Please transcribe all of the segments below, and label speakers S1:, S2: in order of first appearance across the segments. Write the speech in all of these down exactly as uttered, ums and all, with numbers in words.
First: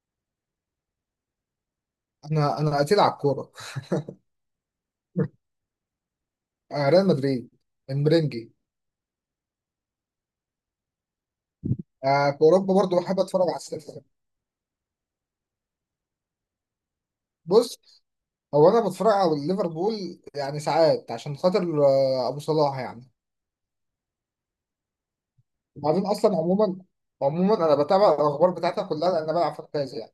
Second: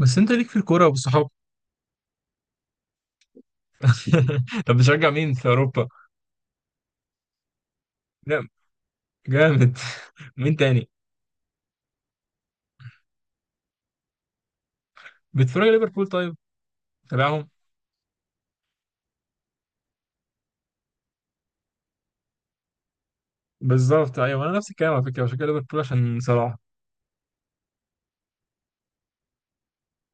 S1: بس انت ليك في الكوره والصحاب.
S2: انا انا قتيل على الكوره.
S1: طب بتشجع مين في اوروبا؟
S2: آه، ريال مدريد.
S1: لا،
S2: المرنجي.
S1: جامد. مين تاني؟
S2: آه، في اوروبا برضو بحب اتفرج على السيتي.
S1: بتتفرج على ليفربول؟ طيب، تابعهم.
S2: بص، هو انا بتفرج على ليفربول يعني ساعات عشان خاطر آه، ابو صلاح يعني.
S1: بالظبط، ايوه، انا نفس الكلام على فكره، بشجع ليفربول
S2: وبعدين
S1: عشان
S2: اصلا
S1: صلاح.
S2: عموما عموما انا بتابع الاخبار بتاعتها كلها لان انا بلعب فانتازي يعني.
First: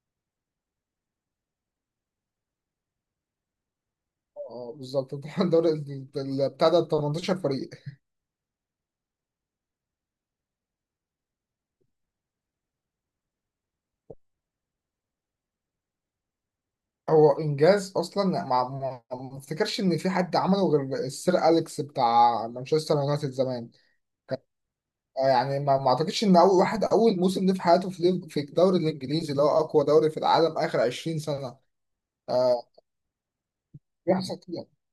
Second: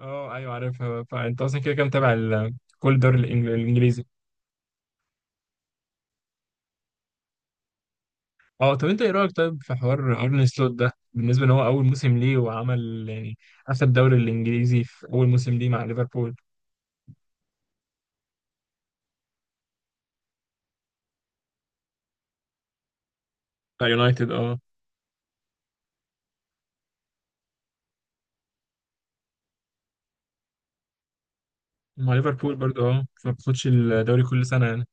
S1: اه، ايوه عارفها، فانت اصلا كده كده متابع ال- كل الدوري الإنج- الانجليزي.
S2: اه، بالظبط. الدوري ال- ال- بتاع ده تمنتاشر فريق.
S1: اه، طب انت ايه رايك طيب في حوار ارن سلوت ده، بالنسبه ان هو اول موسم ليه وعمل يعني اخد الدوري الانجليزي في اول موسم ليه مع ليفربول.
S2: هو انجاز اصلا، ما ما ما افتكرش ان في حد عمله غير السير اليكس بتاع مانشستر يونايتد زمان.
S1: مع يونايتد، اه.
S2: آه، يعني ما ما اعتقدش ان اول واحد اول موسم ليه في حياته في ليف- في الدوري الانجليزي اللي هو اقوى دوري في العالم اخر عشرين سنه.
S1: مع ليفربول
S2: آه،
S1: برضه، اه، فما بتاخدش الدوري
S2: بيحصل
S1: كل سنه
S2: كده.
S1: يعني.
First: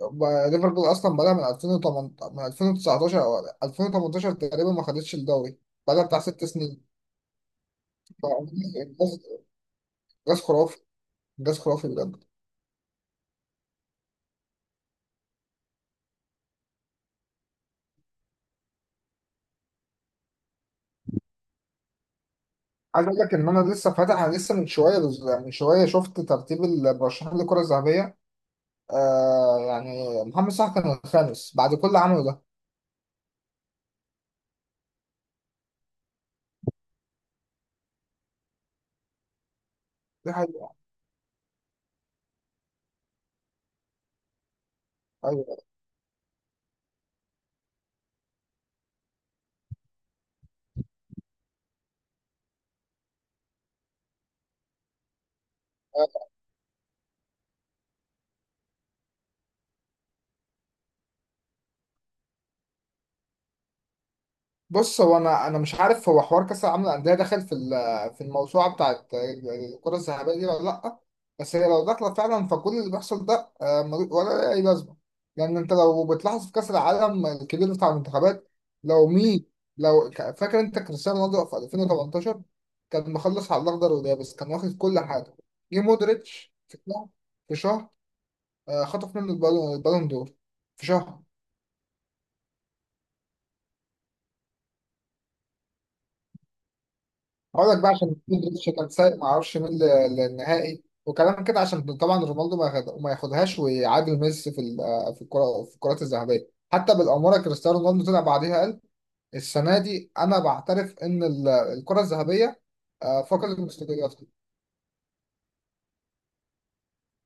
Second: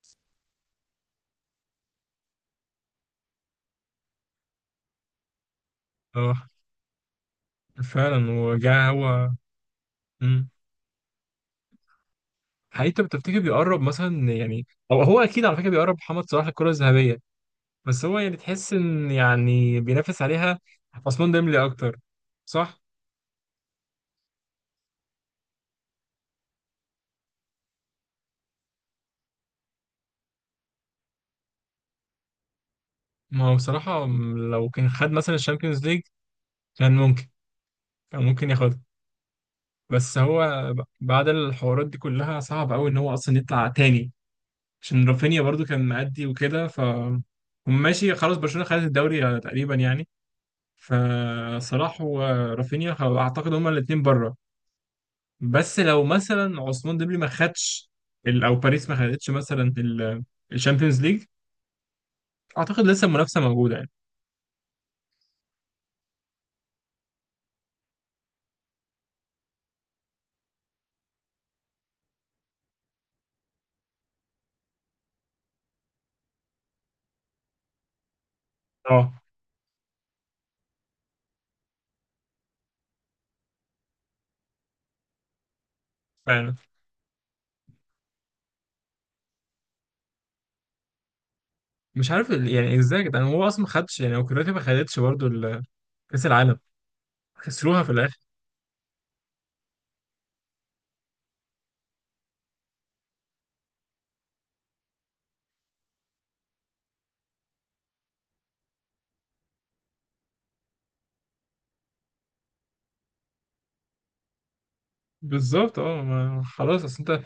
S2: ب- ليفربول اصلا بدأ من ألفين وتمنتاشر، من ألفين وتسعتاشر او ألفين وتمنتاشر تقريبا ما خدتش الدوري. بدأ بتاع ست
S1: اه
S2: سنين ف-
S1: فعلا، وجا هو.
S2: انجاز. إنجاز
S1: امم
S2: خرافي. انجاز خرافي بجد.
S1: حقيقي، انت بتفتكر بيقرب مثلا يعني، او هو اكيد على فكره بيقرب محمد صلاح للكره الذهبيه؟ بس هو يعني تحس ان يعني بينافس عليها عثمان ديمبلي اكتر، صح؟
S2: عايز اقول لك ان انا لسه فاتح انا لسه من شويه من شويه شفت ترتيب المرشحين للكره الذهبيه. آه، يعني محمد صلاح كان الخامس بعد كل اللي عمله ده.
S1: ما هو بصراحه لو كان خد مثلا الشامبيونز ليج، كان ممكن كان ممكن ياخدها. بس
S2: دي
S1: هو
S2: حقيقة.
S1: ب- بعد الحوارات دي كلها، صعب قوي ان هو اصلا يطلع تاني. عشان رافينيا
S2: أيوة.
S1: برضو كان مأدي وكده، ف هم ماشي، خلاص برشلونه خدت الدوري تقريبا يعني. فصلاح ورافينيا خ- اعتقد هما الاثنين بره. بس لو مثلا عثمان ديمبلي ما خدش ال- او باريس ما خدتش مثلا الشامبيونز ليج، اعتقد لسه المنافسه موجوده يعني.
S2: بص، هو انا انا مش عارف هو حوار كاس العالم للانديه داخل في ال- في الموسوعه بتاعت الكره الذهبيه دي ولا لا. بس هي لو داخله فعلا فكل اللي بيحصل ده آه، مل- ولا اي لازمه. لان انت لو بتلاحظ في كاس العالم الكبير بتاع المنتخبات. لو
S1: اه
S2: مين. لو ك- فاكر انت كريستيانو رونالدو في ألفين وتمنتاشر كان مخلص على الاخضر واليابس، كان واخد كل حاجه. جه مودريتش
S1: فعلا.
S2: في شهر. في شهر آه، خطف منه البالون البالون دور. في شهر.
S1: مش عارف ال- يعني ازاي يا جدعان هو اصلا ما خدش يعني، او كرواتيا ما خدتش برضه ال- كاس العالم،
S2: هقولك
S1: خسروها
S2: بقى
S1: في
S2: عشان
S1: الاخر.
S2: مودريتش كان سايق ما اعرفش مين ل- للنهائي وكلام كده، عشان طبعا رونالدو ما ياخد- ما ياخدهاش ويعادل ميسي في ال- في الكره في الكرات الذهبيه. حتى بالاماره كريستيانو رونالدو طلع بعديها قال السنه دي انا بعترف ان ال- الكره الذهبيه آه، فقدت مستقلها.
S1: بالظبط، اه، ما- خلاص، اصل انت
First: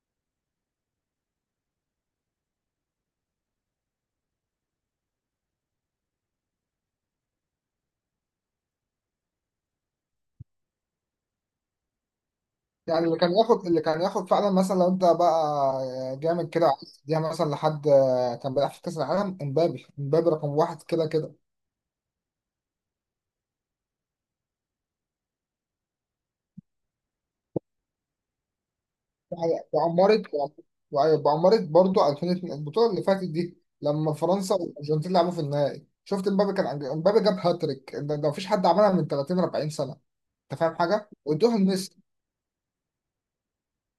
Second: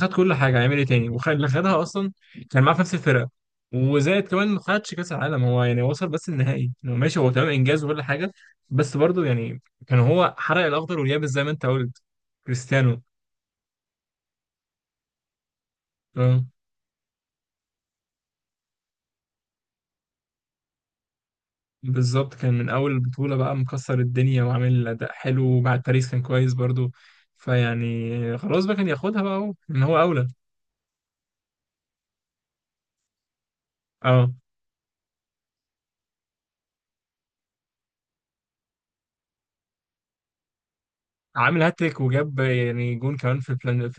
S1: خد كل حاجه، هيعمل ايه تاني؟ وخد اللي خدها اصلا كان معاه في نفس الفرقه، وزائد كمان ما خدش كاس العالم هو يعني، وصل بس النهائي، يعني ماشي، هو تمام انجاز وكل حاجه، بس برضه يعني كان هو حرق الاخضر واليابس زي ما انت قلت، كريستيانو.
S2: يعني اللي كان ياخد اللي كان ياخد فعلا، مثلا لو انت بقى
S1: اه
S2: جامد كده عايز تديها مثلا لحد آه، كان بيلعب في كاس العالم، امبابي امبابي رقم واحد كده كده.
S1: بالظبط، كان من اول البطوله بقى مكسر الدنيا وعامل اداء حلو، وبعد باريس كان كويس برضه. فيعني خلاص بقى كان ياخدها بقى، اهو
S2: يعني
S1: ان هو
S2: بعمرت
S1: اولى.
S2: بعمرت برضو ألفين واتنين، البطولة اللي فاتت دي، لما
S1: اه،
S2: فرنسا والأرجنتين لعبوا في النهائي شفت امبابي كان عند- امبابي جاب هاتريك، ده ده مفيش حد عملها من ثلاثين اربعين سنة. انت فاهم حاجة؟ وادوها
S1: عامل
S2: لميسي.
S1: هاتريك وجاب يعني جون كمان في البلان، في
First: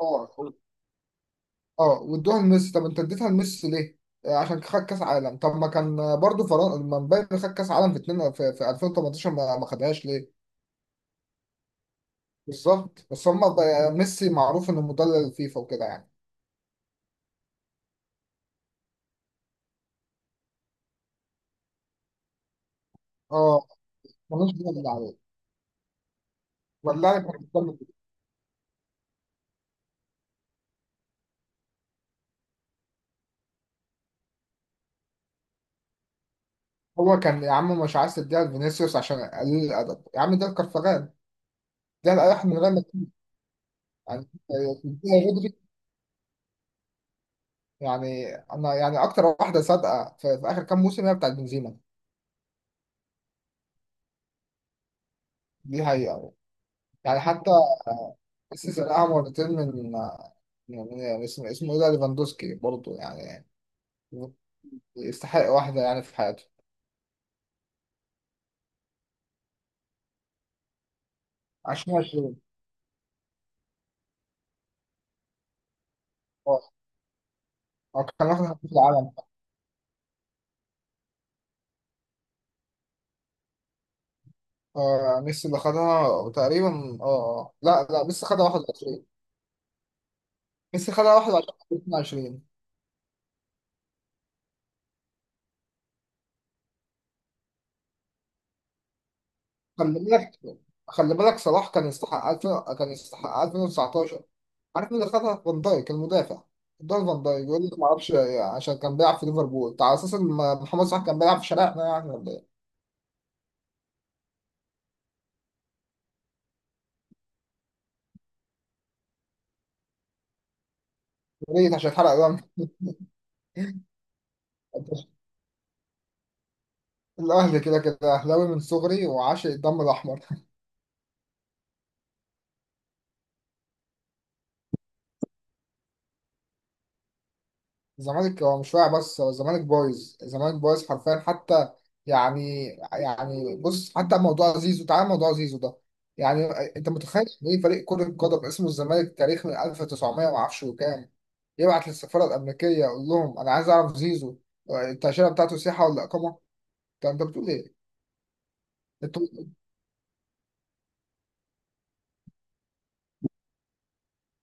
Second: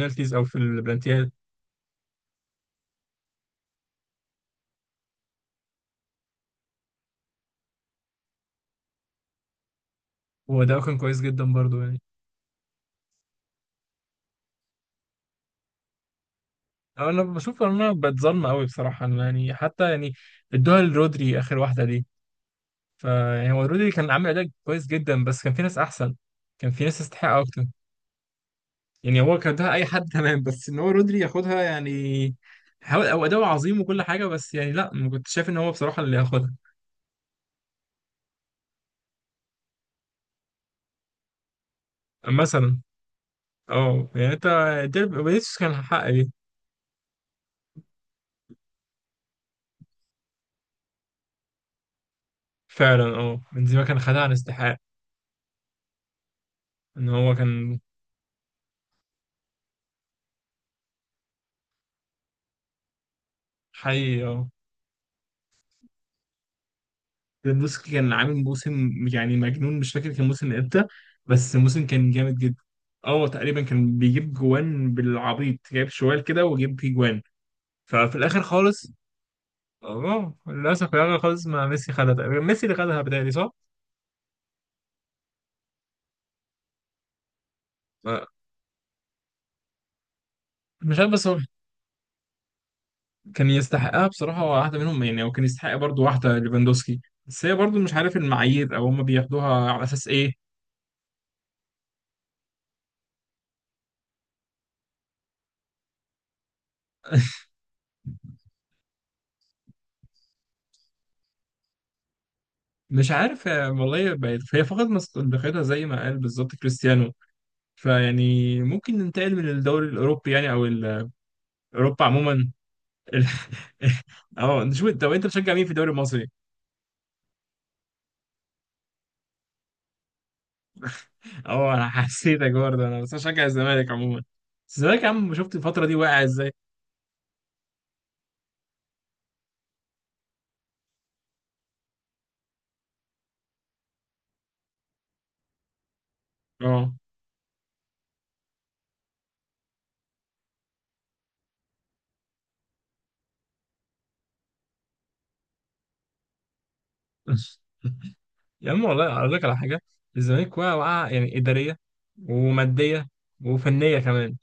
S2: اه،
S1: او في البلانتيات.
S2: اه، وادوها لميسي. طب انت اديتها لميسي ليه؟ آه، عشان خد كاس عالم. طب ما كان برضو فرنسا لما امبابي خد كاس عالم في اتنين في, في ألفين وتمنتاشر ما ما خدهاش ليه؟
S1: وده كان كويس جدا برضو يعني.
S2: بالظبط بس هم، ميسي معروف انه مدلل الفيفا وكده يعني.
S1: أو انا بشوف ان انا بتظلم قوي بصراحه، إن يعني حتى يعني ادوها لرودري اخر واحده دي. فيعني هو
S2: اه،
S1: رودري كان عامل اداء
S2: ملوش
S1: كويس
S2: دعوه عليه.
S1: جدا، بس كان في ناس احسن، كان في ناس
S2: ولا
S1: تستحق اكتر. يعني هو كان اداها اي حد تمام، بس ان هو رودري ياخدها يعني، حاول او اداؤه عظيم وكل حاجه، بس يعني لا، ما كنتش شايف ان هو بصراحه اللي ياخدها.
S2: هو كان يا عم مش عايز تديها لفينيسيوس عشان قليل الادب، يا عم ده الكرفغان، ده القح من غير
S1: مثلا،
S2: ما تكلم.
S1: اه
S2: يعني
S1: يعني انت،
S2: تديها
S1: ديربي
S2: رودري؟
S1: كان حق.
S2: يعني انا يعني اكتر واحده صادقه في, في اخر كام موسم هي بتاعت بنزيما.
S1: فعلا، اه، بنزيما كان خدها عن استحقاق،
S2: دي حقيقه.
S1: ان
S2: يعني
S1: هو
S2: حتى
S1: كان.
S2: السيزون الاول مرتين من من من اسمه اسمه ايه ده، ليفاندوسكي برضه يعني
S1: حي، اه.
S2: يستحق واحده يعني في حياته.
S1: ليفاندوسكي كان عامل موسم يعني مجنون، مش فاكر كان موسم امتى، بس الموسم كان جامد
S2: ألفين وعشرين.
S1: جدا. اه تقريبا كان بيجيب جوان بالعبيط، جايب شوال كده
S2: اه،
S1: وجيب فيه جوان.
S2: هو
S1: ففي
S2: كان
S1: الاخر
S2: واخد هداف
S1: خالص،
S2: العالم.
S1: اه للاسف في الاخر خالص ما ميسي خدها تقريبا، ميسي اللي خدها بتهيألي، صح؟
S2: آه ميسي اللي خدها تقريبا. اه آه. لا لا،
S1: ما-
S2: ميسي خدها واحد وعشرين. ميسي
S1: مش عارف
S2: خدها
S1: بس هو
S2: واحد وعشرين اتنين وعشرين.
S1: كان يستحقها بصراحة، واحدة منهم يعني، وكان يستحق برضه واحدة ليفاندوسكي، بس هي برضه مش عارف المعايير او هم بياخدوها على
S2: خلي
S1: اساس ايه.
S2: بالك خلي بالك، صلاح كان يستحق ألفين، كان يستحق ألفين وتسعتاشر. عارف مين اللي خدها؟ فان دايك، المدافع. دول فان دايك يقول لك ما اعرفش، عشان كان بيلعب في ليفربول. انت على اساس ان محمد صلاح كان بيلعب في شارعنا يعني ولا ايه؟
S1: مش عارف، آه، والله بقت هي فقدت مصداقيتها زي ما قال بالظبط كريستيانو. فيعني ممكن ننتقل من الدوري الاوروبي يعني، او ال-
S2: يا ريت عشان
S1: اوروبا
S2: اتحرق دم.
S1: عموما. ال- اه، نشوف. انت طب انت بتشجع مين في الدوري المصري؟
S2: الاهلي كده كده، اهلاوي من صغري وعاشق الدم الاحمر.
S1: اه، انا حسيتك برضه، انا بس بشجع الزمالك عموما. بس الزمالك يا عم، شفت الفتره دي واقع ازاي؟
S2: الزمالك هو مش واقع، بس هو الزمالك بايظ، الزمالك بايظ حرفيا حتى. يعني، يعني بص، حتى موضوع زيزو، تعال موضوع زيزو ده. يعني انت
S1: اه.
S2: متخيل ان ايه فريق كرة قدم اسمه الزمالك، تاريخ من ألف وتسعميه ما اعرفش وكام، يبعت للسفارة الأمريكية يقول لهم أنا عايز أعرف زيزو التأشيرة بتاعته سياحة ولا إقامة؟ انت انت بتقول إيه؟
S1: يا عم
S2: انت،
S1: والله اقول لك على حاجه، الزمالك واقع واقع يعني، اداريه وماديه وفنيه كمان.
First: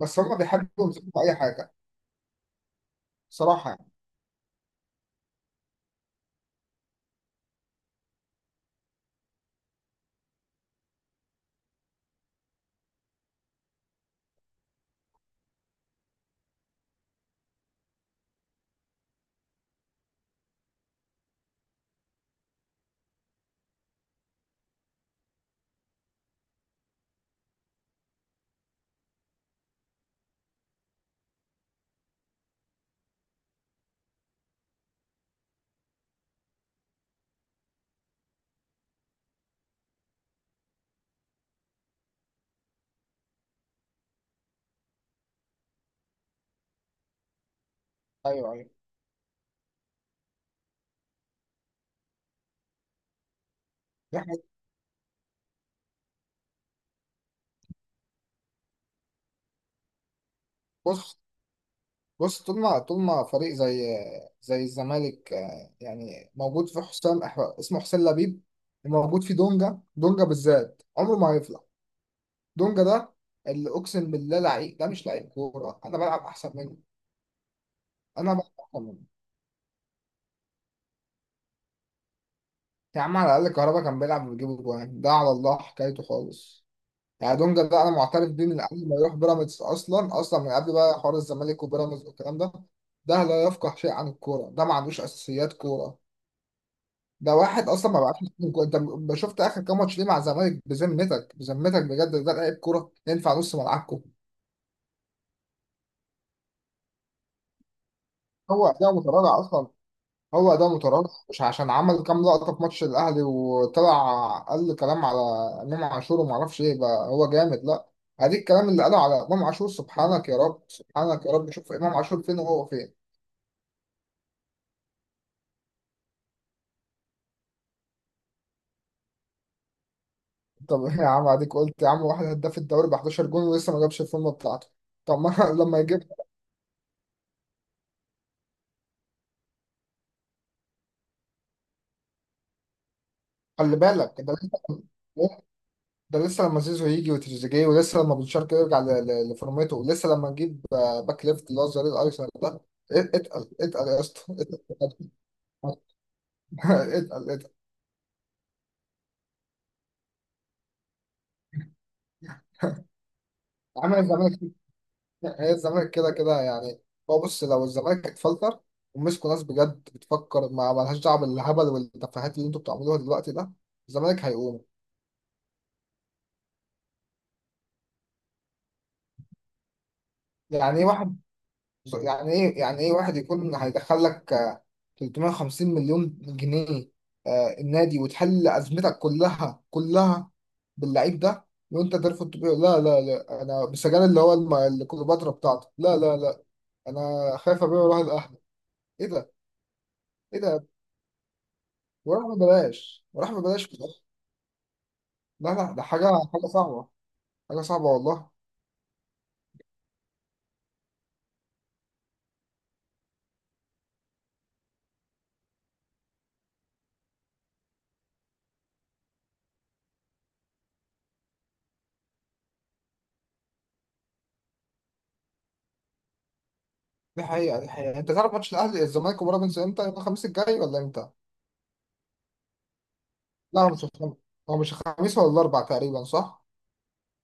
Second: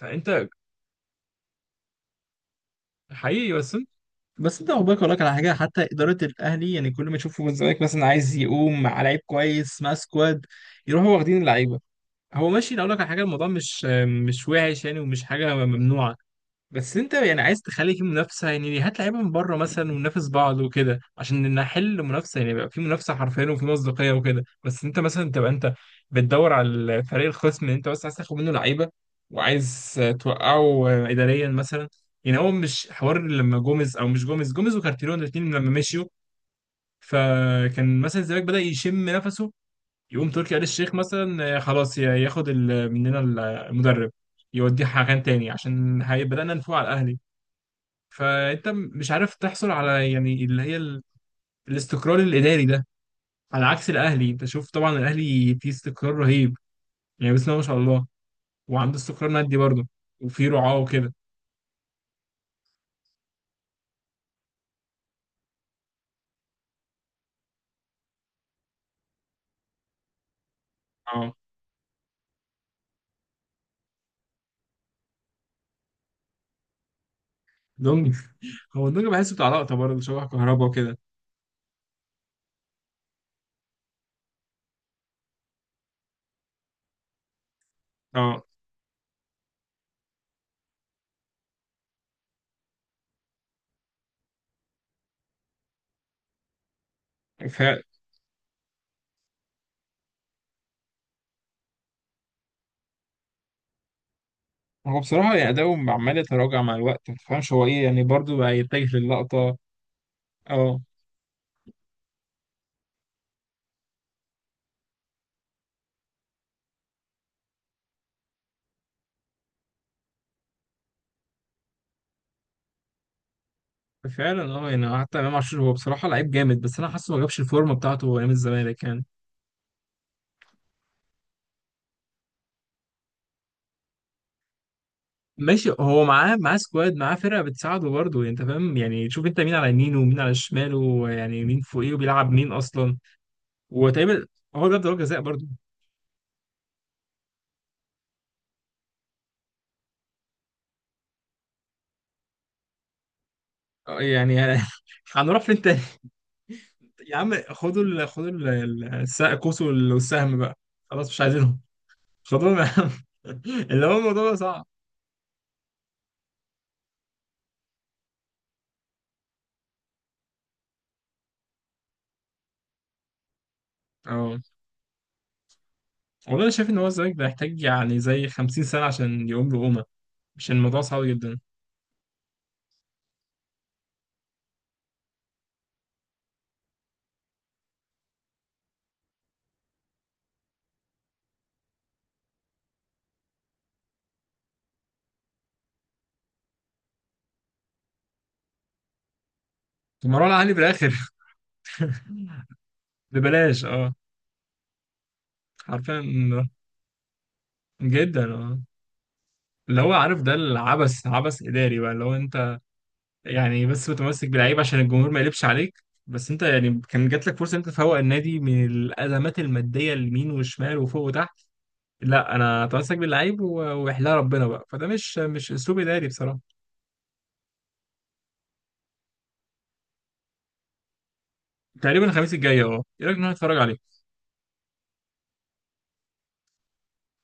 S2: بس هم بيحبوا يمسكوا في أي حاجة،
S1: حقيقي
S2: صراحة
S1: بس.
S2: يعني.
S1: بس انت عقبالك اقول لك على حاجه، حتى اداره الاهلي يعني كل ما تشوفوا الزمالك مثلا عايز يقوم مع لعيب كويس مع سكواد، يروحوا واخدين اللعيبه. هو ماشي، اقول لك على حاجه، الموضوع مش مش وحش يعني، ومش حاجه ممنوعه. بس انت يعني عايز تخلي في منافسه، يعني هات لعيبه من بره مثلا وننافس بعض وكده، عشان نحل منافسه يعني، يبقى في منافسه حرفيا وفي مصداقيه وكده. بس انت مثلا تبقى انت بتدور على الفريق الخصم اللي انت بس عايز تاخد منه لعيبه، وعايز توقعه اداريا مثلا. يعني هو مش حوار لما جوميز، او مش جوميز، جوميز وكارتيرون الاثنين لما مشيوا. فكان مثلا الزمالك بدأ يشم نفسه، يقوم تركي آل الشيخ مثلا، آه، خلاص ياخد ال- مننا المدرب، يوديه مكان تاني عشان هي- بدأنا نفوق على الاهلي.
S2: أيوه، أيوه.
S1: فانت م- مش عارف تحصل على يعني اللي هي ال... الاستقرار الاداري ده، على عكس
S2: دي
S1: الاهلي. انت
S2: حاجة-
S1: شوف، طبعا الاهلي فيه استقرار رهيب، يعني بسم الله ما شاء الله، وعنده استقرار مادي برضه، وفيه رعاه وكده.
S2: بص بص، طول ما طول ما فريق زي زي الزمالك آه، يعني موجود في حسام أح- اسمه حسين لبيب، وموجود في دونجا، دونجا بالذات عمره ما
S1: اه،
S2: هيفلح. دونجا ده، اللي اقسم بالله لعيب ده مش لعيب كوره، انا بلعب احسن منه.
S1: دونجا،
S2: انا بلعب احسن
S1: هو دونجا
S2: منه.
S1: بحسه بتاع لقطه برضه، شبه كهربا وكده.
S2: يا عم على الاقل كهربا كان بيلعب وبيجيب جوان، ده على الله حكايته خالص. يعني دونجا ده انا معترف
S1: اه،
S2: بيه من قبل ما يروح بيراميدز، اصلا اصلا من قبل بقى حوار الزمالك وبيراميدز والكلام ده. ده لا يفقه شيء عن الكوره، ده ما عندوش اساسيات كوره. ده
S1: ف
S2: واحد اصلا ما بعتش. انت م- شفت اخر كام ماتش ليه مع الزمالك؟ بذمتك بذمتك بجد ده لعيب كوره ينفع نص ملعبكم؟
S1: هو بصراحه يعني اداؤه عمال يتراجع مع الوقت، ما تفهمش هو ايه يعني برضه بقى،
S2: هو ده
S1: يتجه
S2: متراجع
S1: للقطه.
S2: اصلا. هو ده
S1: اه
S2: متراجع مش عشان عمل كام لقطه في ماتش الاهلي وطلع قال كلام على امام عاشور وما اعرفش ايه بقى هو جامد، لا. اديك الكلام اللي قاله على امام عاشور، سبحانك يا رب سبحانك يا رب، شوف امام عاشور فين وهو فين.
S1: فعلا، اه، يعني حتى امام عاشور هو بصراحه لعيب جامد، بس انا حاسه ما جابش الفورمه بتاعته ايام الزمالك يعني.
S2: طب، يا عم اديك قلت يا عم، واحد هداف الدوري ب احداشر جون ولسه ما جابش الفورمه بتاعته؟ طب، ما
S1: ماشي،
S2: لما
S1: هو
S2: يجيب.
S1: معاه معاه سكواد، معاه فرقه بتساعده برضه يعني، انت فاهم يعني، شوف انت مين على يمينه ومين على شماله ويعني مين فوقيه وبيلعب مين اصلا.
S2: خلي بالك
S1: وتقريبا
S2: ده
S1: هو جاب ضربه جزاء
S2: لسه.
S1: برضه.
S2: ده لسه لما زيزو يجي وتريزيجيه، ولسه لما بن شرقي يرجع ل- ل- لفورمته، ولسه لما نجيب آه، باك ليفت اللي هو الظهير الايسر ده. ات- اتقل اتقل
S1: آه،
S2: يا اسطى
S1: يعني
S2: اتقل.
S1: هنروح فين تاني؟
S2: اتقل
S1: يا
S2: اتقل
S1: عم،
S2: اتقل.
S1: خدوا ال... خدوا ال... ال- الس- الكوس وال- والسهم بقى، خلاص مش عايزينهم. خدوهم يا عم. اللي هو
S2: عمل
S1: الموضوع ده
S2: الزمالك.
S1: صعب.
S2: هي الزمالك كده كده يعني. هو بص، لو الزمالك اتفلتر ومسكوا ناس بجد بتفكر، ما مالهاش دعوه بالهبل والتفاهات اللي انتوا بتعملوها دلوقتي ده، الزمالك
S1: اه
S2: هيقوم.
S1: والله انا شايف ان هو الزمالك ده يحتاج يعني زي خمسين سنه عشان يقوم له قومه، عشان
S2: يعني
S1: الموضوع
S2: ايه
S1: صعب
S2: واحد،
S1: جدا.
S2: يعني ايه يعني ايه واحد يكون هيدخل لك آه، تلتميه وخمسين مليون جنيه آه، النادي وتحل ازمتك كلها كلها، باللعيب ده وانت ترفض تبيعه؟ لا لا لا، انا بسجل اللي هو الم- اللي كليوباترا بتاعته. لا لا لا، انا خايف ابيعه واروح الاهلي. ايه ده،
S1: مروان
S2: ايه
S1: علي
S2: ده؟
S1: بالاخر.
S2: وراح ببلاش، وراح
S1: ببلاش،
S2: ببلاش في
S1: اه،
S2: الآخر. لا لا، ده حاجه، حاجه
S1: حرفيا،
S2: صعبه، حاجه صعبه
S1: جدا،
S2: والله.
S1: اه. اللي هو عارف ده العبث، عبث إداري بقى، اللي هو أنت يعني بس متمسك باللعيب عشان الجمهور ما يقلبش عليك. بس أنت يعني كان جات لك فرصة إن أنت تفوق النادي من الأزمات المادية، اليمين والشمال وفوق وتحت. لا، أنا أتمسك باللعيب و- ويحلها ربنا بقى، فده مش مش أسلوب إداري بصراحة.
S2: دي حقيقه، دي حقيقه. انت تعرف ماتش الاهلي الزمالك وبيراميدز امتى؟ يوم الخميس الجاي ولا امتى؟
S1: تقريبا الخميس الجاي، أه، إيه رأيك إن أنا أتفرج
S2: لا، هو مش
S1: عليه؟
S2: الخميس. هو مش الخميس ولا الاربع تقريبا، صح؟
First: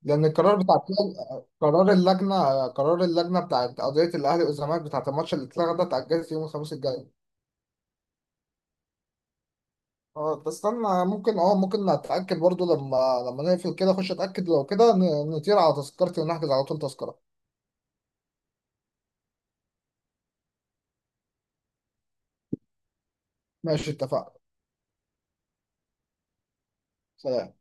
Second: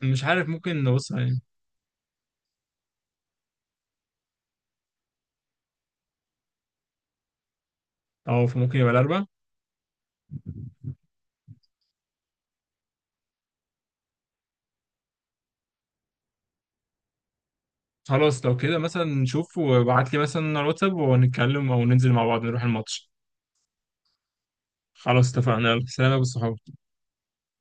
S1: مش
S2: لان
S1: عارف،
S2: القرار بتاع،
S1: ممكن نبص عليه
S2: قرار اللجنه قرار اللجنه بتاعت قضيه الاهلي والزمالك بتاعت الماتش اللي اتلغى ده، اتاجلت يوم الخميس الجاي.
S1: أو ممكن يبقى الأربع.
S2: اه، بس استنى، ممكن اه ممكن اتاكد برضو، لما لما نقفل كده اخش اتاكد. لو كده ن- نطير على تذكرتي ونحجز على طول تذكره.
S1: خلاص، لو كده مثلا نشوف، وابعت لي مثلا على الواتساب ونتكلم، أو ننزل مع بعض نروح الماتش.
S2: ماشي، اتفقنا.
S1: خلاص اتفقنا، يلا سلام يا أبو الصحاب.
S2: سلام.